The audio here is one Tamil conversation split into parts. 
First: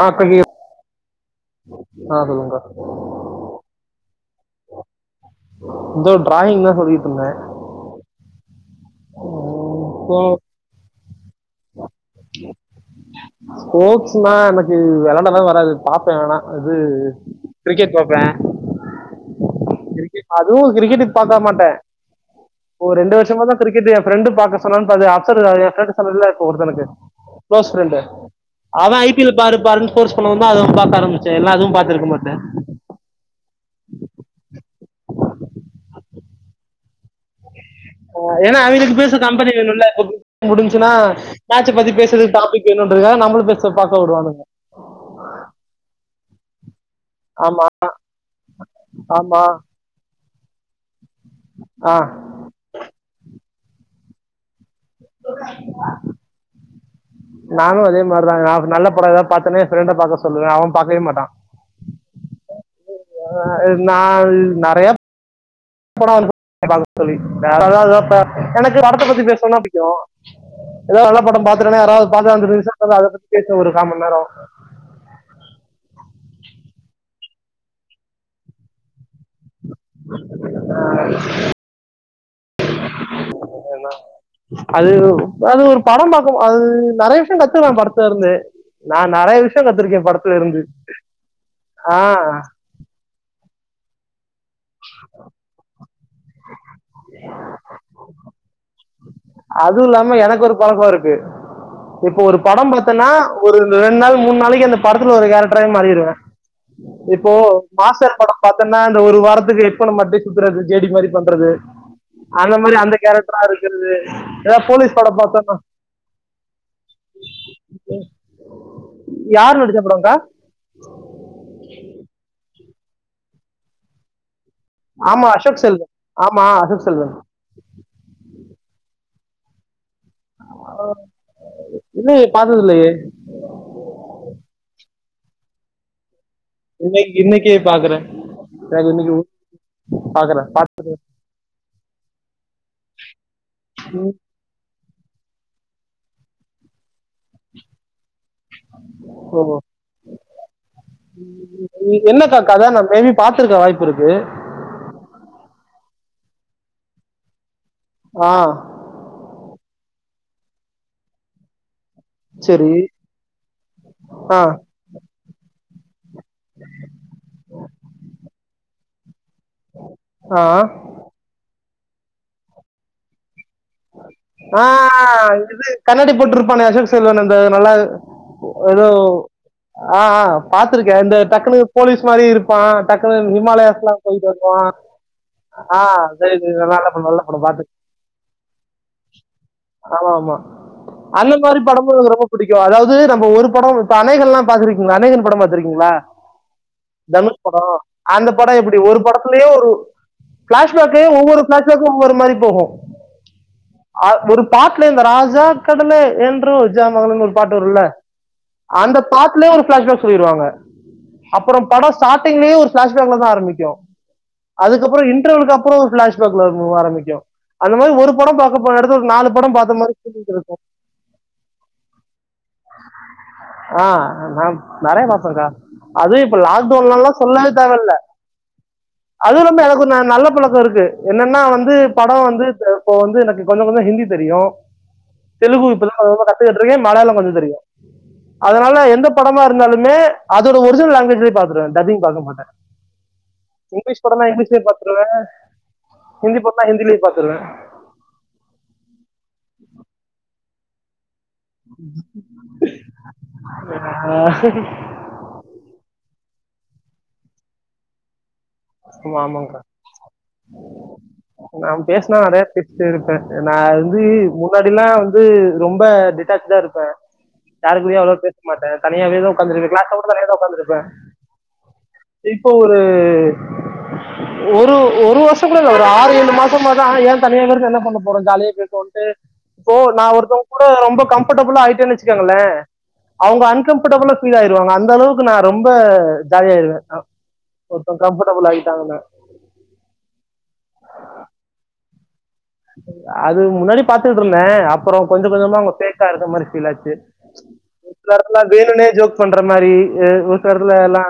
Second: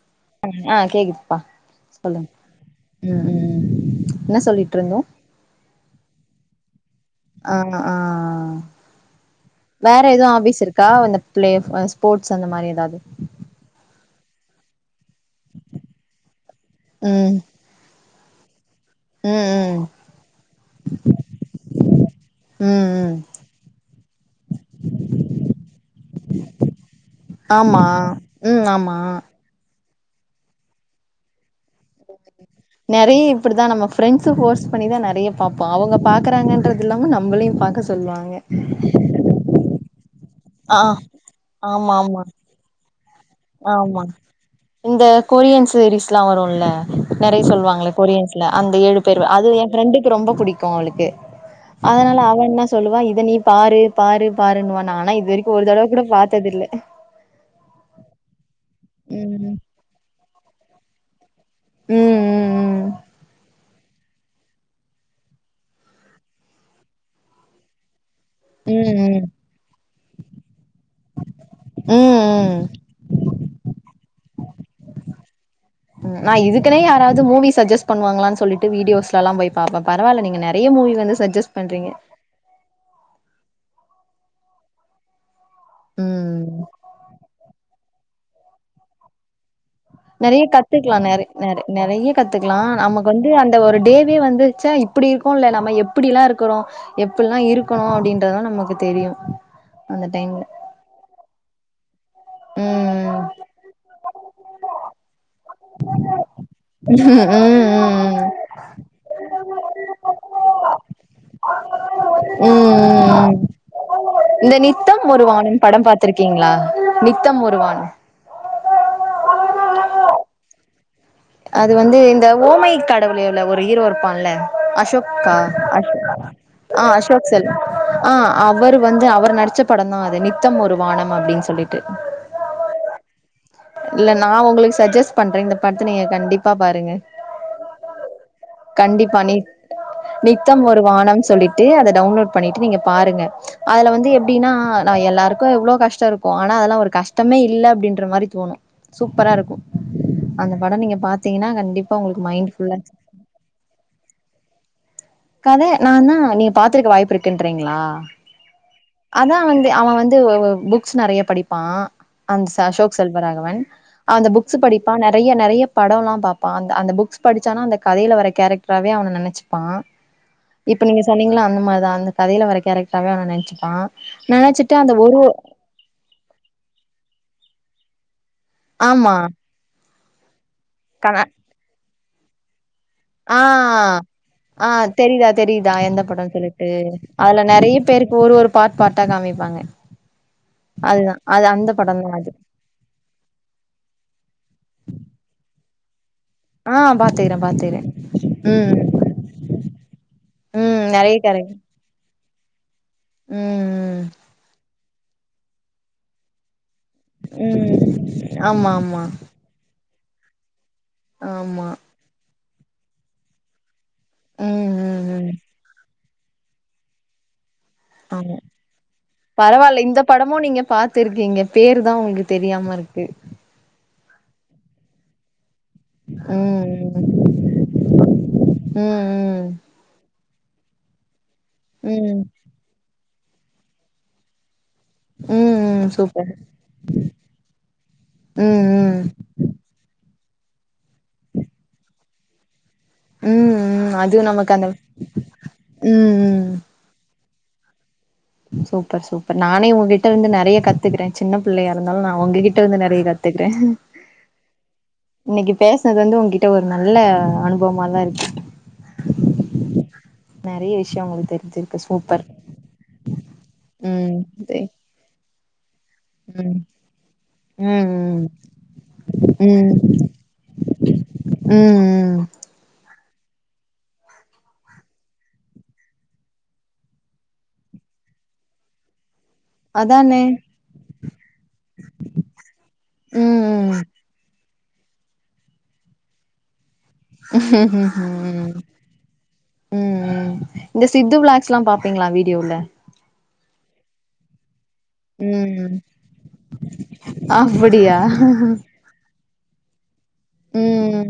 ஆ அக்கா ஆஹ் கேக்குது அ ஆ சொல்லுங்க சொல்லுங்கக்கா உம் உம் என்ன சொல்லிட்டு இருந்தேன் இதோ டிராயிங் தான் சொல்லிட்டு இருந்தேன் அஹ் ஆஹ் வேற எதுவும் ஆபீஸ் இருக்கா இந்த பிள்ளய ஸ்போர்ஸ் அந்த மாரி எதாது னா எனக்கு விளம்பரம் வராது வேணாம் இது ம் கிரிக்கெட் பாப்பேன் ம் ம் கிரிக்கெட் அதுவும் கிரிக்கெட்டுக்கு பாக்க மாட்டேன் இப்போ ம் ஒரு ம் ரெண்டு வருஷமா தான் கிரிக்கெட் என் ப்ரெண்டு பாக்க சொன்னானுப் பாத்தேன் அப்செட் என் பிரண்ட் சொன்னேன்ல ஒருத்தனுக்கு குளோஸ் ஆமா பிரண்ட்டு ம் ஆமா அவன் ஐ பி எல் பாரு பாருன்னு ஃபோர்ஸ் குள்ள வந்தா அது தான் பாக்க ஆரம்பிச்சேன் எல்லா அதும் நறைய இப்படிதான் நம்ம ஃபிரண்ட்ஸ் போர்ஸ் பண்ணிதான் நறைய பாப்போம் அவங்க பாக் இருக்காங்கன்றது இல்லாம நம்மளே உக்காந் ஆஹ் ஏன்னா அவங்கலுக்கு பேச கம்பெனி வேணும்ல்ல ஆ முடிஞ்ச்சுன்னா மேட்ச்சை பத்தி ஆமா ஆமா பேசுறதுக்கு டாபிக் வேணுன்றதுக்காக நம்மள ஆமா இந்த கொரியன் சீரீஸ் லாம் வ உன்னும் உல்ல நறைய ஆமா சொல்லுவாங்கள கொரியன்ஸ்ல அந்த ஏழு பேர் ஆமா அது என் ஃப்ரெண்டுக்கு ரொம்ப புடிக்கும் அவளுக்கு ஆ அதனால அவன் என்ன சொல்லுவா இத நீ பாரு பாரு பாரு நுவன் நான்லாம் இது வரைக்கும் ஒரு தடவை கூட பாத்தது இல்ல நானும் அதே மாரிதாங்க நல்ல பட எதான் ம் பாத்தேனே ஃப்ரெண்ட பாக்க சொல்லுவேன் அவன்ப் ப்பாக்கவே மாட்டான் உம் உம் உம் நான் நறைய படம் பாக்க சொல்லிருக்கேன் வேற [inaudible] ம் எனக்கு படத்தை பத்தி ம் பேசுனும்னா புடிக்கும் ஏதாவது நல்லா படம் பாத்துட்டேன்னா ம் யாராவது ம் பாக்காந்துச்சுனா அதை பத்தி பேசுவம் ஒரு காமணி நேரம் ம் நான் இதுக்குனே யாராவது மூவி சஜஸ் பண்ணுவாங்களான்னு சொல்லிட்டு வீடியோஸ்லலாம் போய் பா பரவாயில்ல நீங்க நிறைய மூவி வந்து சஜெஸ் பண்றீங்க ஏன அது அது ஒரு படம்பாக்கும் ம் அது நறைய விஷயம் கத்துகலாம் படத் தெருந்து நான் நறைய விஷ் நெறைய கத்துக்கலாம் நெற நெற நெறைய ஆஹ் கத்துக்கலாம் நமக்கு வந்து அந் ஒரு டேவே வந்து ச்ச இப்படி இருக்கோம் ல நம்ம எப் இப்பிடிலா இருக்கிறோ எப்ட்ல்லா இருக்கணு அப்டின்றதுல்லா நமக்கு தெரியு அதுவும் அந்த இல்லாம டைம்ல எனக்கு ஒரு பழக்கம் இருக்கு இப்போ ஒரு படோ பாத்தேன்னா ம் ஒரு ரெண்டு நாள் மூணு நாளைக்கி அந்த படத்துல வர கேரக்டராவே மாறிருவே ம் இப்போ ம் மாஸ்டர் படோ பாத்தேன்னா அந்த ஒரு வாரத்துக்கு ஹெட் ஃபோன மாட்டிட்டே சுத்துறது ஜே டி மாரி பண்றது ம் அந்த மாரி அந்த ம் கேரக்டரா இருக்கிறது இந்த ஏதாவது போலீஸ் நித்தம் படோ ஒரு பாத்தன்னா வானம் படம் பாத்திருக்கீங்களா நித்தம் ஒரு வானம் யார் நடிச்ச படங்க்கா அது வந்து இந்த ஓ மை கடவுளேல ஒரு ஹீரோ இருப்பான்ல அசோக்கா அசோக் ஆஹ் அசோக் செல்வன் ஆஹ் அவர் வந்து அவர் நடிச்ச படம்தா அ து நித்தம் ஒரு வானம் அப்டின்னு சொல்லிட்டு இன்னும் பார்த்தது இல்லையே இல்ல நா உங்களுக்கு சஜஸ்ட் பண்றே இந்த படத் த நீங்க கண்டிப் பா பாருங்க இன்னைக்கு இன்னைக்கே பாக்குறேன் எனக்கு இன்னைக்கு கண்டிப்பா நித் பாக்குறேன் நித்தம் பார்த்து- ஒரு வானம் சொல்லிட்டு அத டவுன்லோட் பண்ணிட்டு நீங்க பாருங்க அதுல வந்து எப்டின்னா நா எல்லாருக்கு எவ்ளோ கஷ் டோ இருக்கு ஆனா அதெல்லா ஒரு கஷ்டமே இல்ல அப்டின்ற மாரி தோணு சூப்பரா இருக்கு ஓ. பட நீங்க பாத்தீங்கன்னா கண்டிப்பா உங்களுக்கு என்னக்கா மைண்ட் கத ஃபுல்லா நா மேபி பாத்துருக்க வாய்ப்பு இருக்கு கத நா நா நீங்க பாத்திருக்க வாய்ப்பு இருக்குன்றீ ங்களா ஆ அதா வந்து அவன் வந் து புக்ஸ் நெறைய படிப்பா அந் சரி அசோக் செல்வராகவன் அந்த ஆ புக்ஸ் படிப்பா நெறைய நெறைய படோ எல்லா பாப்பா அந் அந்த புக்ஸ் படிச்சானா அந்த கதையில வர கேரக் டராவே அவன நெனைச்சுப்பா ஆ இப்ப நீங்க சொன்னீங்கல்ல அந்த மாரி தா அந்த கதைல வர கேரக்டராவே அவன நெனைச்சு ஆஹ் இது கண்ணாடி போட்ருப்பானே அசோக் செல்வன் அந்த நல்ல ஒ ஒரு ஆமா ஆஹ் ஆஹ் பாத்திருக்கே இந்த டக்குனு போலீஸ் மாரி இருப்பா ஆஹ் ஆஹ் தெரியுதா தெரியுதா ஆ எந்த படம்னு சரி, சரி. சொல்லிட்டு நல்ல படம், நல்ல அதுல படம் பாத்துருக்கேன். நெறைய பேருக்கு ஒரு ஒரு பார்ட் பார்ட்டா காமிப்பாங்க ஆமா ஆமா அதுதா அந்த அது மாரி படமு படம்தா எனக்கு ரொம்ப அது புடிக்கு அதாவது நம்ப ஒரு படோ இப்ப அநேகன்லா பாத்திருக்கீங்களா அநேகன் படோ பாத் துருக்கீங்களா ஆ தனுஷ் பாத்துக்கிறேன் படோ பாத்துக்கிறேன் அந்த படோ ம் எப்டி ஒரு படத்திலயே ஒரு ம் பிளாஷ்பேக்கு நெறைய ஒவ்வொரு கேரக்டர் பிளாஷ்பேக்கு ஒவ்வொரு மாரி ஓஹோ ம் ம் அ ஒரு பாட் ல இந்த ராஜா கடலே என்று ஜாமகள்னு ஒரு பாட்டு வரும்ல ம் ஆமா அந்த ஆமா பாட்லயே ஒரு ஃபிளாஷ்பேக் சொல்லிருவாங்க அப்புறோ ஆமா படோ ஸ்டா ட்டிங்ளயு ஒரு ஃபிளாஷ்பேக்லதா ஆரம்பிக்கு ம் அதுக்கப்புறோ ம் ம் இன்டர்வலுக்கு அப்புறோ ஒரு ஃபிளாஷ் பேக்ல இருந்துதா ஆரம்பிக்கு அந்த மாரி ஆமா பரவால்ல மாதிரி இந்த படமு இருக்கும் நீங்க பாத்துருக்கீங்க பேருதா உங்களுக்கு தெரியாம இருக்கு ஆ நா நெறய பாப்பேங்க்கா அது இப்ப லாக்டவுன்லல்லா ம் சொல்லவே தேவல்ல ம் ம் அதுல்லாம எனக்கு ஒரு ந நல்ல பழக் கோ இருக்கு என்னன் னா வந்து படோ ம் வந்து த இப்போ வந்து எனக்கு கொஞ்ச கொஞ்ச ஹிந்தி தெரியு ம் தெலுகு ம் இப்பதா ஓரளவு சூப்பர் கத்துக்கிட்டு இருக்கே மலையாளோ கொஞ்ச தெரியு ம் அதனால ம் எந்த படமா இருந்தாலுமே அதோட ஒரிஜினல் லாங்வேஜுலயே பாத்துருவே டப்பிங் பாக்க மாட்டே ம் ம் இங்கிலீஷ் அதுவு படனா நமக்கு இங்கிலீஷ்லயே அந்த பாத்துருவே ம் ஹிந்தி ம் படனா ஹிந்திலயே பாத் துருவே சூப்பர் சூப்பர் நானே உங்ககிட்ட இருந்து நெறைய கத்துக்கிட்டே சின்ன பிள்ளையா இருந்தாலு நா உங்ககிட்ட இருந்து நெறைய கத்துக்கிறே ஆஹ் இன்னைக்கி பேசினது வந்து உங்கி ட்ட ஒரு நல்ல அனுபவமாதா இருக்கு நெறைய விஷயோ உங்களுக்கு நா தெரிஞ்சிருக்கு பேசினா சூப்பர் நெறைய பேசிட்டே இருப்பே நா வந்து ம் முன்னாடிலா வந்து து ரொம்ப ம் டிட்டாச்டா இருப்பே யாருகூடயு ம் அவ்ளவா பேச மாட்டே தனியாவேதா ம் உக்காந்துருக்க ம் கிளாஸ்ல கூட தனியாதா உக்காந்துருப்பே ம் இப்போ ஒரு ஒரு ஒரு வருஷோ கூட இல்ல ஒரு ஆறு ஏழு மாசமாதா ஏன் தனியா இருந்து என்ன பண்ண போறோ ஜாலியா பேசுவோன்ட்டு இப்போ நா அதானே ஒருத்தவங்க கூட ரொம்ப கம்பஃபர்டபுளா ஆயிட்டேனு வச்சுக்கங்களே ம் அவங்க ம் அன்கம்பர்டபுளா ஃபீல் ஆயிரு வாங்க அந்த அளவுக்கு நா ரொம்ப ஜாலியாயிருவே [inaudible] கம்ஃபர்ட்டபிள் ஆயிட்டாங்கனா ம் இந்த சித்து வ்ளாக்ஸ்லா பாப்பீங்களா வீட் ட்யூல அது முன்னாடி பாத்துட்டுருந்தே அப் பறோ கொஞ்ச கொஞ்சமா அவங்க ம் ஃபேக்கா இருக்க மாரி ஃபீலாச்சு ஒரு அப்டியா சில எடத்துல வேணுன்னே ஜோக் பண்ற மாரி ஏ ஒரு சில எடத்துல எல்லா ம்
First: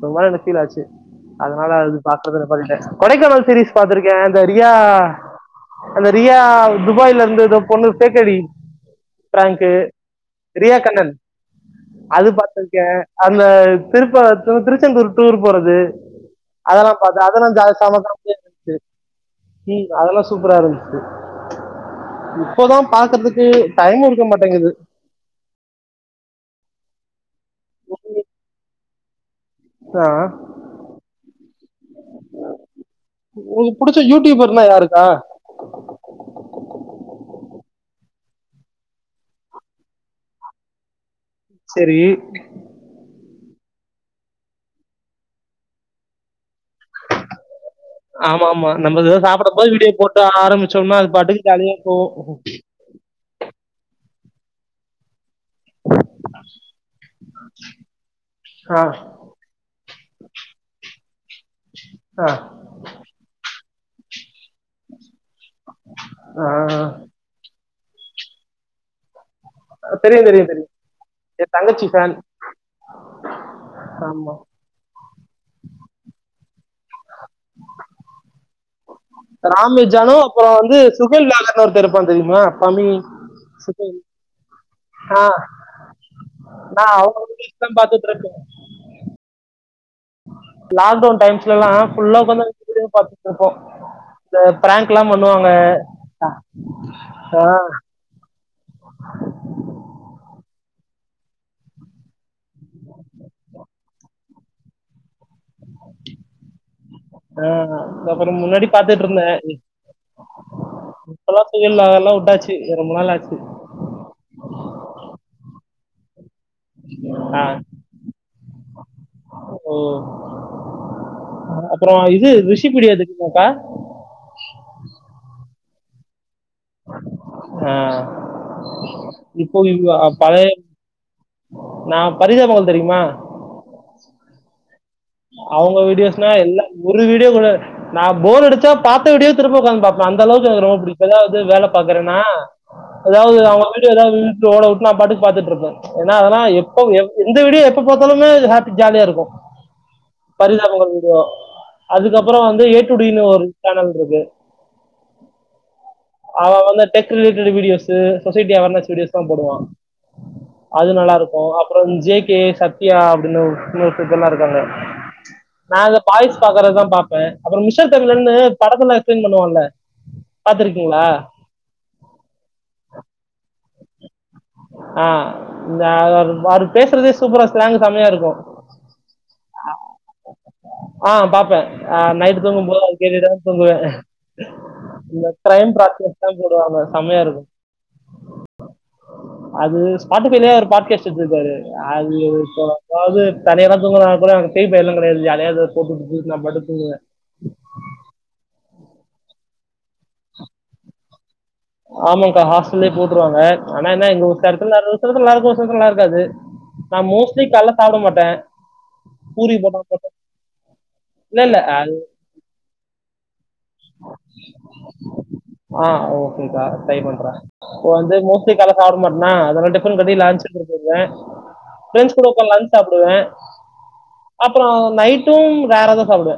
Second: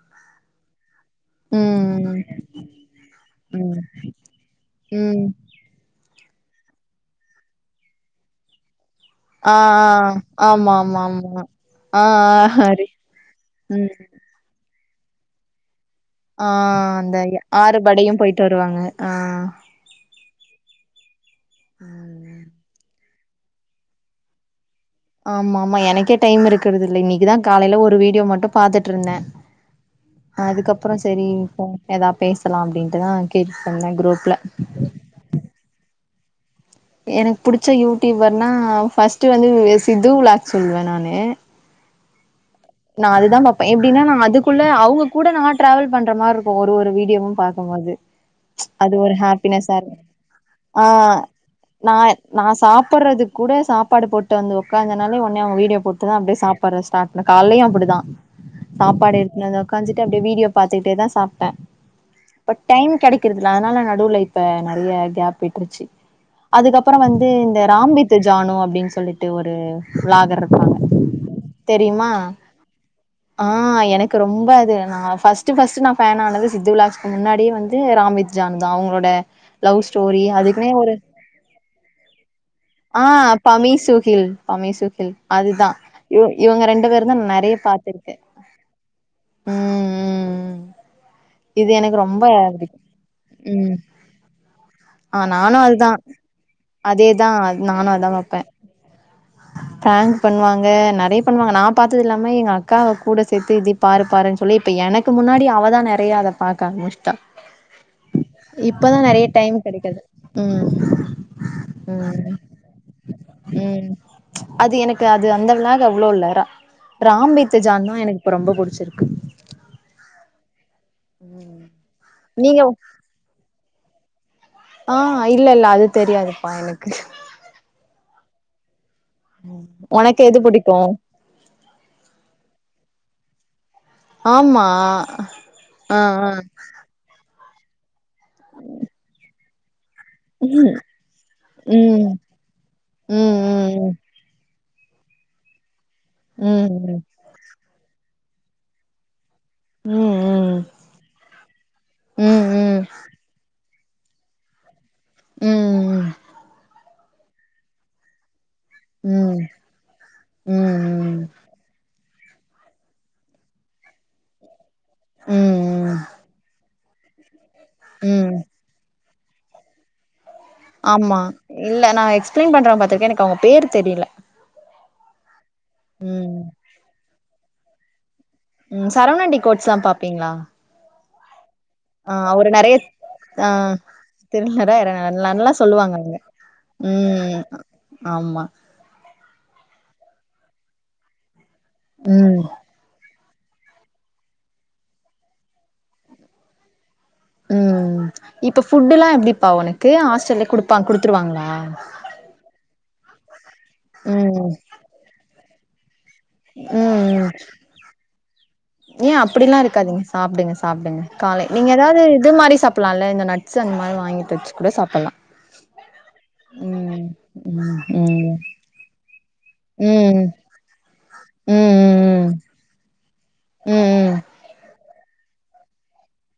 ஒரு மாரி எனக்கு ஃபீல் ஆச்சு அதனால அது ம் பாக்குறத நிப்பாட்டிட்டே கொடைக்கானல் சீரீஸ் ம் பாத்திருக்கே அந்த ரியா ம் அந்த ரியா துபாயில இருந்து எதோ பொண்ணு ஃபேக் ஐ டி ஆ ப்ராங்கு ஆ ஆமா ரியா ஆமா கண்ணன் ஆமா ஆ அது பாத்திருக்கே ஹரி அந்த ம் திருப்ப து திரு ச்செந்தூர் டூர் போறது ஆஹ் அதெல்லாம் அந்த பார்த்தேன் ரியா அதெல்லாம் ஜா- செம ஆறுபடையும் ஆ இருந்துச்சு. போயிட்டு வருவாங்க ஆஹ் ப்பரா இருந்துச்சு இப்பதா பாக்கறதுக் கு டைமு இருக்க மாட்டேங்குது ஆமா ஆமா எனக்கே டைம் இருக்கிறது இல்ல இன்னைக்குதா காலைல ஒரு வீடியோ மட்டு பாத்துட்டு இருந்தே ஆ, அதுக்கப்புற சரி இப்போ ஏதா பேசலா அப்டின்ட்டுதா உங்களுக்கு கேட்டுட்ருந்த பிடிச்ச குரூப்ல யூடியூபர்னா யாருக்கா எனக்கு புடிச்ச யூடியூபர்னா ஃபர்ஸ்ட் வந்து சித்து விளாக் சொல்லுவே நானு சரி அதுதான் பாப்பே எப்டினா நா அதுக்குள்ள அவங்க கூட நான் ட்ராவல் பண்ற மாரி இருக்கு ஒரு ஒரு வீடியோவு பாக் கும்போது ஆமாமா. அது நம்ம ஒரு ஏதோ சாப்பிடும்போது ஹாப்பினஸா வீடியோ இரு போட்டு ஆரம்பிச்சோம்னா, அது ஆஹ் பாட்டுக்கு ஜாலியா நா போகும். நா சாப்படுறது கூட சாப்பாடு போட் டு வந்து உக்காந்தனாலே ஒடனே அவங்க வீடியோ போட்டுதா அப்டியே சாப்பட ஸ்டார்ட் பண்ணுவே காலலயு அப்பிடிதா ஆ, சாப்பாடு எடுத்துனு வந்து உக்காஞ்சு ட்டு அப்டியே வீடியோ பாத்துக்கிட்டேதா சாப் டே ஆ, இப்ப டைம் கெடைக்கிறதில்ல அதனால நா நடுவுல இப்ப நெறைய கேப் விட்ருச்சு ஆ. அதுக்கப்புற வந்து இந்த ராம் வித் ஜானு அப்டின்னு சொல்லி ட்டு ஒரு தெரியும், விளாகர் தெரியும், தெரியும். இருப்பாங்க என் தங்கச்சி தெரியுமா ஃபேன். ஆஹ் எனக்கு ஆமா. ரொம்ப அது நா ஃபர்ஸ்ட் ஃபர்ஸ்ட் நா ஃபேன் ஆனது சித்து விளாக்ஸ்க்கு முன்னாடியே வந்து ராம் வித் ஜானுதா அவங்களோ ட லவ் ராம்வெஜ் அணு ஸ்டோரி அப்புறம் அதுக்குனே வந்து ஒரு சுஹைல் நாகர்னு ஒருத்தன் இருப்பான் தெரியுமா? தமிழ் ஆ பமி சுஹைல். சுகில் பமி சுகில் அதுதா இ இவங்க ரெண்டு பேரு தா நா அவங்களோட நெறைய ரீல்ஸதா பாத்திருக்கே பாத்துட்ருக்கே ம் ம் ம் லாக்டன் டைம்ஸ்ல்லா இது எனக்கு ஃபுல்லா ரொம்ப ஒக்காந்து இந்த பிடிக்கு வீடியோ தான் பாத்துட்டு இருப்போம் ம் இந்த ப்ராங்க்லா ஆ பண்ணுவாங்க நானு அதுதா அதேதா அஹ் நானு அதா பாப்பே நறைய பண்ணுவாங்க நா நா பாத்தது இல்லாம எங்க அக்காவ கூட சேத்து இது பாரு பாரு சொல்லி இப்ப எனக்கு முன்னாடி அவ இப்பதான் நறைய அத பாக்க ஆரம்மிச்சிட்டா ஆ. அப்புறம் முன்னாடி இப்பதான் நறைய பாத்துட்ருந்தேன். டைம் கெடைக்காது ம்ம் இப்பலாம் சுஹைல் நாகர்லாம் உட்டாச்சு. ரொம்ப நாள் ஆச்சு. ம்ம் அது எனக்கு அது அந்த விளாக் அவ்ளோ நேரா ஆஹ் புடிச்சிருக்கு ஓ அப்றம் இது நீங்க ரேசிபி வீடியோது தெரியுமா கா [inaudible] ஆஹ் இல்ல இல்ல அது தெரியாது அப்பா எனக்கு ஆ, [inaudible] ம்ம் இவ்- ஒனக்கு எது பழைய புடிக்கும் நான் பரிதாபங்கள் தெரியுமா ஆமா அவுங்க ஆ வீடியோஸ்னா ஆ எல்லாம் ஒரு வீடியோ கூட நான் போர் அடிச்சா பாத்த வீடியோ திரும்பக்க பாப்ப அந்த அளவுக்கு எனக்கு ரொம்ப புடிக்கும் ஏதாவது வேலை ம் பாக்றேன்னா அதாவது அவுங்க ம் வீடியோஎதாவது ஓடவுட் நா பாட்டுக்கு பாத்துட்டு இருப்பேன் ஏன்னா அதெல்லா ம் எப்ப ம் எந்த வீடியோ எப்ப பாத்த எப்பொதுமே ஹாப்பி ஜாலியா இருக்கு ம் ம் பரிதாபங்கள் வீடியோ அதுக்கப்புற வந்து ம் ஏட்டுடீனு ஒரு ச்சேனல் இருக்கு ம் ம் அவ வந்து [unintelligible] அவனஸ் ம் வீடியோஸ் தான் ம் போடுவான் ம் ம் ம் அது நல்லா ம் இருக்கும் அப்புறம் ஜேக்க கே சத்யா அப்டின்னு இன்னொரு பீபில்லாம் இருக்காங்க ம் ம் ம் நாங்க பாய்ஸ் பாக்குறதுதான் பாப் இப்ப அப்புற மிஷல் தமிலருந்து ம் படத்துல பண்ணுவான்ல பாத்திருக்கீங்களா ஆமா இல்ல நான் எக்ஸ்பிளைன் பண்ற பாத்துருக்கே எனக்கு அவுங்க பேர் தெரில ஆஹ் அந்த ம் அவர் பேசுறதே சூப்பரா ஸ்லாங் செமையா இருக்கும் ம் சரவணண்டி கோட்ஸான் பாப்பீங்களா ஆ பாப்பே ஆ ஆஹ் நைட்டு அவரு நெறைய தூங்கும்போது அது கேட்டுட்டேதா ஆ தூங்குவே திருநற இந்த நல்லா க்ரைம் சொல்லுவாங்க அவங்க [unintelligible] போடுவாங்க செமையா ம் இருக்கு ஆமா அது ஸ்பாட்டிஃபைலயே அவரு பாட்காஸ்ட் வச்சிருக்காரு அது ம் [unintelligible] அதாவ்து தனியாதா தூங்கறா போல எனக்கு பேய் பயோ எல்லா கெடையாது ஜாலியா எதோ போட்டுவிட்டுட்டு நா பாட்டுக்கு தூங்குவே ம் இப்ப ஃபுட்டு் எல்லா எப்டிப்பா உனக்கு ஹாஸ்டல்லயே குடுப்பா குடுத்துருவாங்களா ஆமாக்கா ஹாஸ்டல்லயே போ ட்ருவாங்க ஆனா என்ன இங்க ம் [unintelligible] நல்லா இருக்கு [unintelligible] நல்லா இரு க்காது நா மோஸ்ட்லி கால்ல சாப்ட மாட்டே ஏன் அப்பிடிலா இருக்காதீங்க சாப்டுங்க சாப்டுங்க இல்ல காலை இல்ல நீங்க அது ஏதாவது இது மாரி சாப்டலா இல்ல இந்த நட்ஸு அந்த மாரி வாங்கிட்டு வச்சு கூட சாப்டலா ங்க்கா ட்ரை பண்றே இப்ப வந்து மோஸ்ட்லி காலைல சாப்ட மாட்னா அதனால டிஃபன் கட்டி ம் லன்ச் எடுத்துட்டு போயிருவே ஃபிரண்ட்ஸ் ம் கூட உக்காந்து லஞ்ச் சாப்டுவே ம் ம் அப்புறோ நைட் டும் வேறதா சாப்டுவே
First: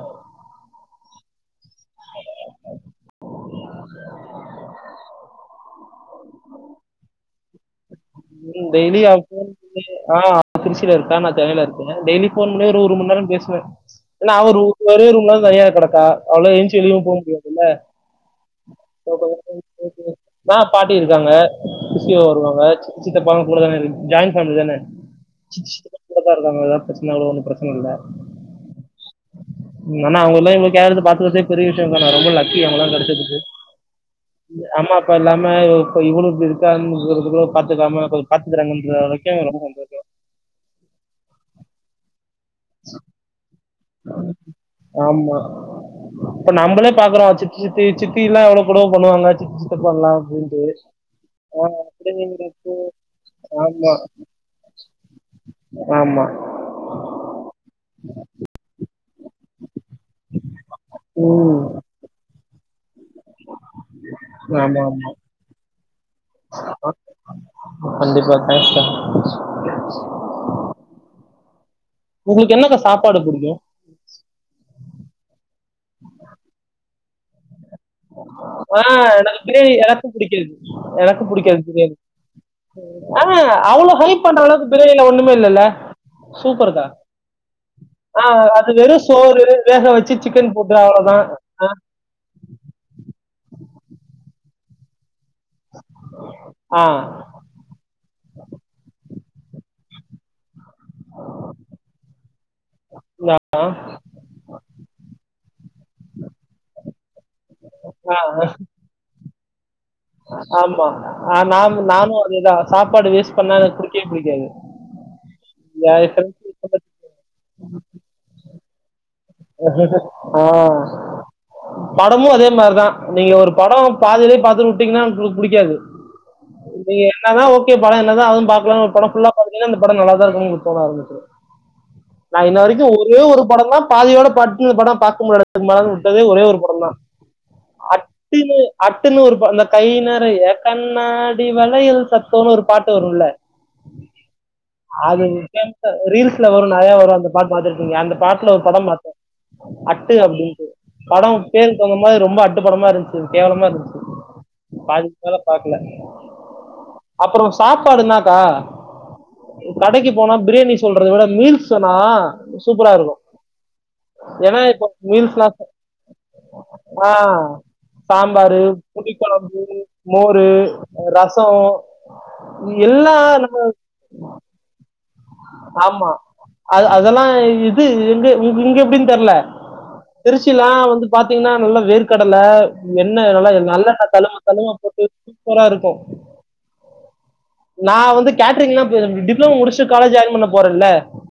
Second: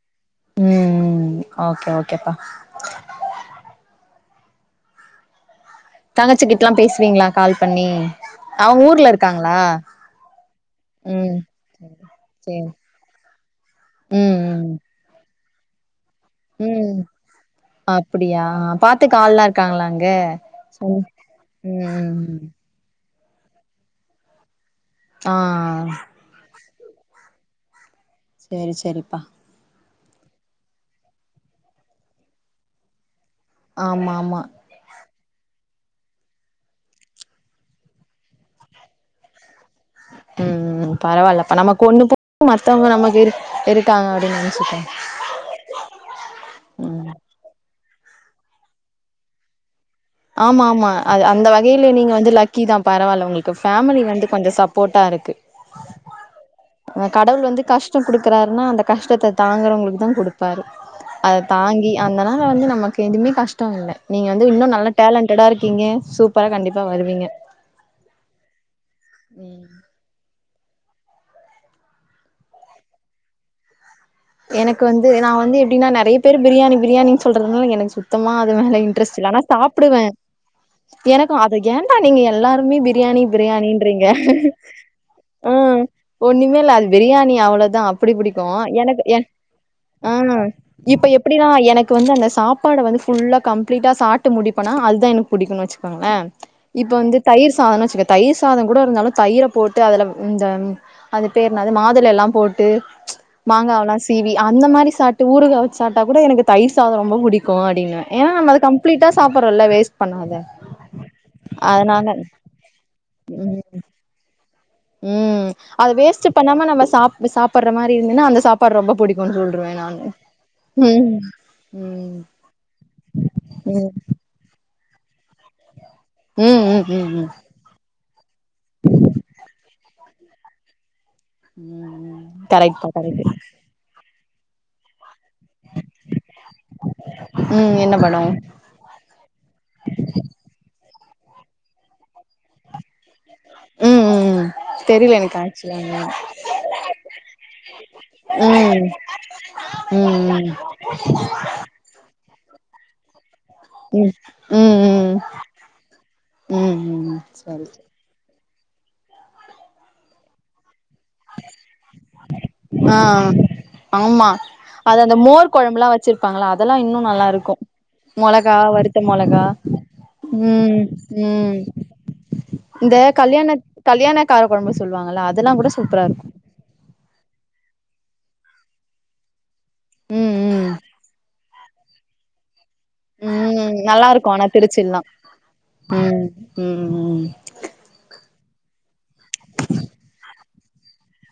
உம் ஓகே ஓகேப்பா தங்கச்சிக்கிட்ட எல்லா பேசுவீங்களா கால் பண்ணி ம் அவங்க டெய்லி ஊர்ல அவுளுக்கு ஃபோன் இருக்காங்களா பண்ணி ஆ திருச்சியில இருக்கா நா ம் சென்னையில இருக்கே டெய்லி ஃபோன் பண்ணி சேரி ஒரு மணி நேர பேசுவே ஏன்னா ம் அவ ஒரு ம் ஒரே ரூம்ல தனியா கெடக்கா அவ்ளா எஞ்ச்சு ம் வெளியு போமுடியாதுல்ல [inaudible] அப்டியா பாத்துக்க ஆள்லா இருக்காங்களா அங்க ஆ பாட்டி ம் இருக்காங்க ம் [unintelligible] ம் சொல்லுவாங்க சி சித்தப்பால கூடதான இருக்கு ஜாய்ண் ஃபேமிலிதான ஆ [unintelligible] பிரச்சன அவ்ளோ ஒன்னும் பிரச்சன இல்ல சேரி சேரிப்பா ஆனா அவுங்கல்லா இவ்ளோ கேர் எடுத்து பாத்துக்கறதே பெரிய விஷயோங்க்கா நா ரொம்ப லக்கி அவுங்கல்லா கெடைச்சதுக்கு ஆமா ஆமா அப்பா இல்லாம இப்ப இவுளு இப்டி இருக்கா [unintelligible] [unintelligible] பாத்துக்காம கொஞ்ச பாத்துக்கறாங்கன்ற வரைக்கு ரொம்ப சந்தோஷோ ம் பரவால்ல அப்ப நமக்கு ஒண்ணு போ மத்தவங்க நமக்கு இரு இருக் ஆமா இப்ப நம்பளே ம் பாக்குறோ சித்த சித்தி எல்லா எவ்ளவு கொடும பண்ணுவாங்கவாங்க சி ஆமா ஆமா அந்த வகையில நீங்க வந்து லக்கி அப்டிங்கிறப்போ தா பரவால்ல உங்களுக்கு ஆமா ஃபேமிலி வந்து கொஞ்ச சப்போர்ட்டா இருக்கு ஆமா அ கடவுள் வந்து கஷ்ட குடுக்குறாருன்னா அந்த கஷ்டத்தை தாங்குறவங்களுக்கு தா கொடுப்பரு அத ம் தாங்கி அந்தனா இப்ப வந்து நமக்கு எதுவுமே கஷ்டம் இல்ல நீங்க வந்து இன்னும் ஆமா நல்ல ஆமா டேலன்டடா இருக்கீங்க சூப்பரா கண்டிப்பா வருவீங்க கண்டிப்பா தேங்க்ஸ்க்கா உம் உங்குளுக்கு என்னக்கா சாப்பாடு புடிக்கும் எனக்கு வந்து சொல்றது எனக் சுத்தமா அது மேல ஆ இன்ட்ரெஸ்ட் இல்ல எனக்கு ஆனா பிரியாணி சாப்பிடுவே எனக்கும் பிடிக்காது எனக்கும் எனக்கு அத பிடிக்காது பிரியாணி ஏண்டா நீங்க எல்லாருமே பிரியாணி ஆ அவ்வளோ பிரியாணீன்றிங்க ஹைப் பண்ற அளவுக்கு பிரியாணில ஒண்ணுமே இல்லைல்ல ஆஹ் ஒண்ணுமே இல் சூப்பர்க்கா அது பிரியாணி அவ்ளவுதா அப்புடி ஆ பிடிக்கு அது எனக்கு வெறும் சோறு வேக வச்சு ஆஹ் சிக்கன் போட்டு இப்ப அவ்வளவுதான் எப்பிடிலா எனக்கு வந்து அந்த சாப்பாட வந்து ஃபுல்லா கம்பிளீட்டா சாப்ட்டு முடிப்பனா அது தா எனக் புடிக்கும்னு வச்சுக்கோங்கள ஆ, ஆ இப்ப வந்து தயிர் சாதம் வச்சுக்க தயிர் சாத கூட இருந்தாலு தயிர போட்டு அதுல இந்த அது பேர் என்னாது மாதுளல்லாம் போட்டு ச் நா- மாங்கால்லாம் சீவி அந்த மாரி சாப்ட்டு ஊருகா வச்சூ சாப்ட்டா கூட எனக்கு தயிர் சாதம் ரொம்ப புடிக்கும் அப்டினுவேன் ஆ, ஏனா நம்ம அத கம்ப்ளீட்டா சாப்றம்ல்ல வேஸ்ட் பண்ணாத ஆமா ஆஹ் நான் அதனால நானும் அதேதான் சாப்பாடு வேஸ்ட் பண்ணா எனக்கு புடிக்கவே புடிக்காது உம் அது வேஸ்ட் பண்ணாம நம்ம சாப் சாப்டுற மாரி இருந்துன்னா அந்த சாப் ரொம்ப புடி ஆஹ் ம் படமும் அதே மாரிதான் நீங்க ஒரு ம் ம் படம் பாதிலேயே பாத்து தீங்னா புடிக்காது ம் நீங்க ம் ம் என்னதான் ஓகே படம் என்னதான் ஆவும் பாக்கலாம் படம்புல்லா ஒரு படம் பாத்தீங்கன்னா படம் நல்லாதா இருக்கும் உங்களுக்கு தோண ஆரம்பிச்சுரும் ம் நான் இன்ன கரெக்ட்பா வரைக்கும் ஒரே கரெக்ட் ஒரு படம் தான் ஃபேமிலியோட பாத்து படம் பாக் வுட்டதே ஒரே ஒரு படம் தான் ம் என்ன படோ அட்டுன்னு அட்டுன்னு ஒரு அந்த கையிநிறைய கண் கண்ணாடி வளையல் சத்தம்னு ஒரு பாட்டு வரும்ல ம் ம் ம் தெரில அது எனக்கு ஆக்சுவலா ரீல்ஸ்ல வரும் நெறைய வரும் அந்த பாட் பாத்திருக்கீங்க அந்த பாட்டு்ல ம் படம் பாத்தேன் அட்டு ம் ம் அப்டின்டு படம் பேருக்கு தகுந்த மாரி ரொம்ப அட் அட்டு படமா இருந்துச்சு கேவலமா இருந்துச்சு ம் ம் பாதிக்குமேல பாக்கல ம் ம் அப்பறம் சரி சாப்பாடு என்னாக்கா கடைக்கு போனா பிரியாணி சொல்றது விட மீல்ஸ் சொன்னா சூப்பரா ஆ இருக்கும் ஆமா ஏன்னா இப்போ அது அந்த மோர் மீல்ஸ்லாம் குழம்புல்லாம் வச்சிருப்பாங்களா அதெல்லாம் இன்னும் ஆ நல்லா இருக்கும் மொளகா சாம்பாரு, வருத்த மொளகா புளிக்கொழம்பு, மோரு, உம் ரசோ உம் இந்த எல்லா கல்யாண நம்ம கல்யாண கார குழம்பு சொல்லுவாங் ஆமா அ அதெல்லாம் இது இங்க எப்டின்னு தெரில ம் ம் திருச்சியிலாம் வந்து பாத்தீங்கன்னா நல்ல வேர்க்கடலை எண்ண நல்லா ம் நல்லெண்ணெ நல்லா இருக்கு தலும ஆனா தலும திருச்சில்லா போட்டு சூப்பரா இருக்கும் ம் ம் ம் நான் வந்து கேட்ரிங்னா டிப்ளோமா முடிச் சுட்டு காலேஜ் ஜாயின் பண்ண போறே இல்ல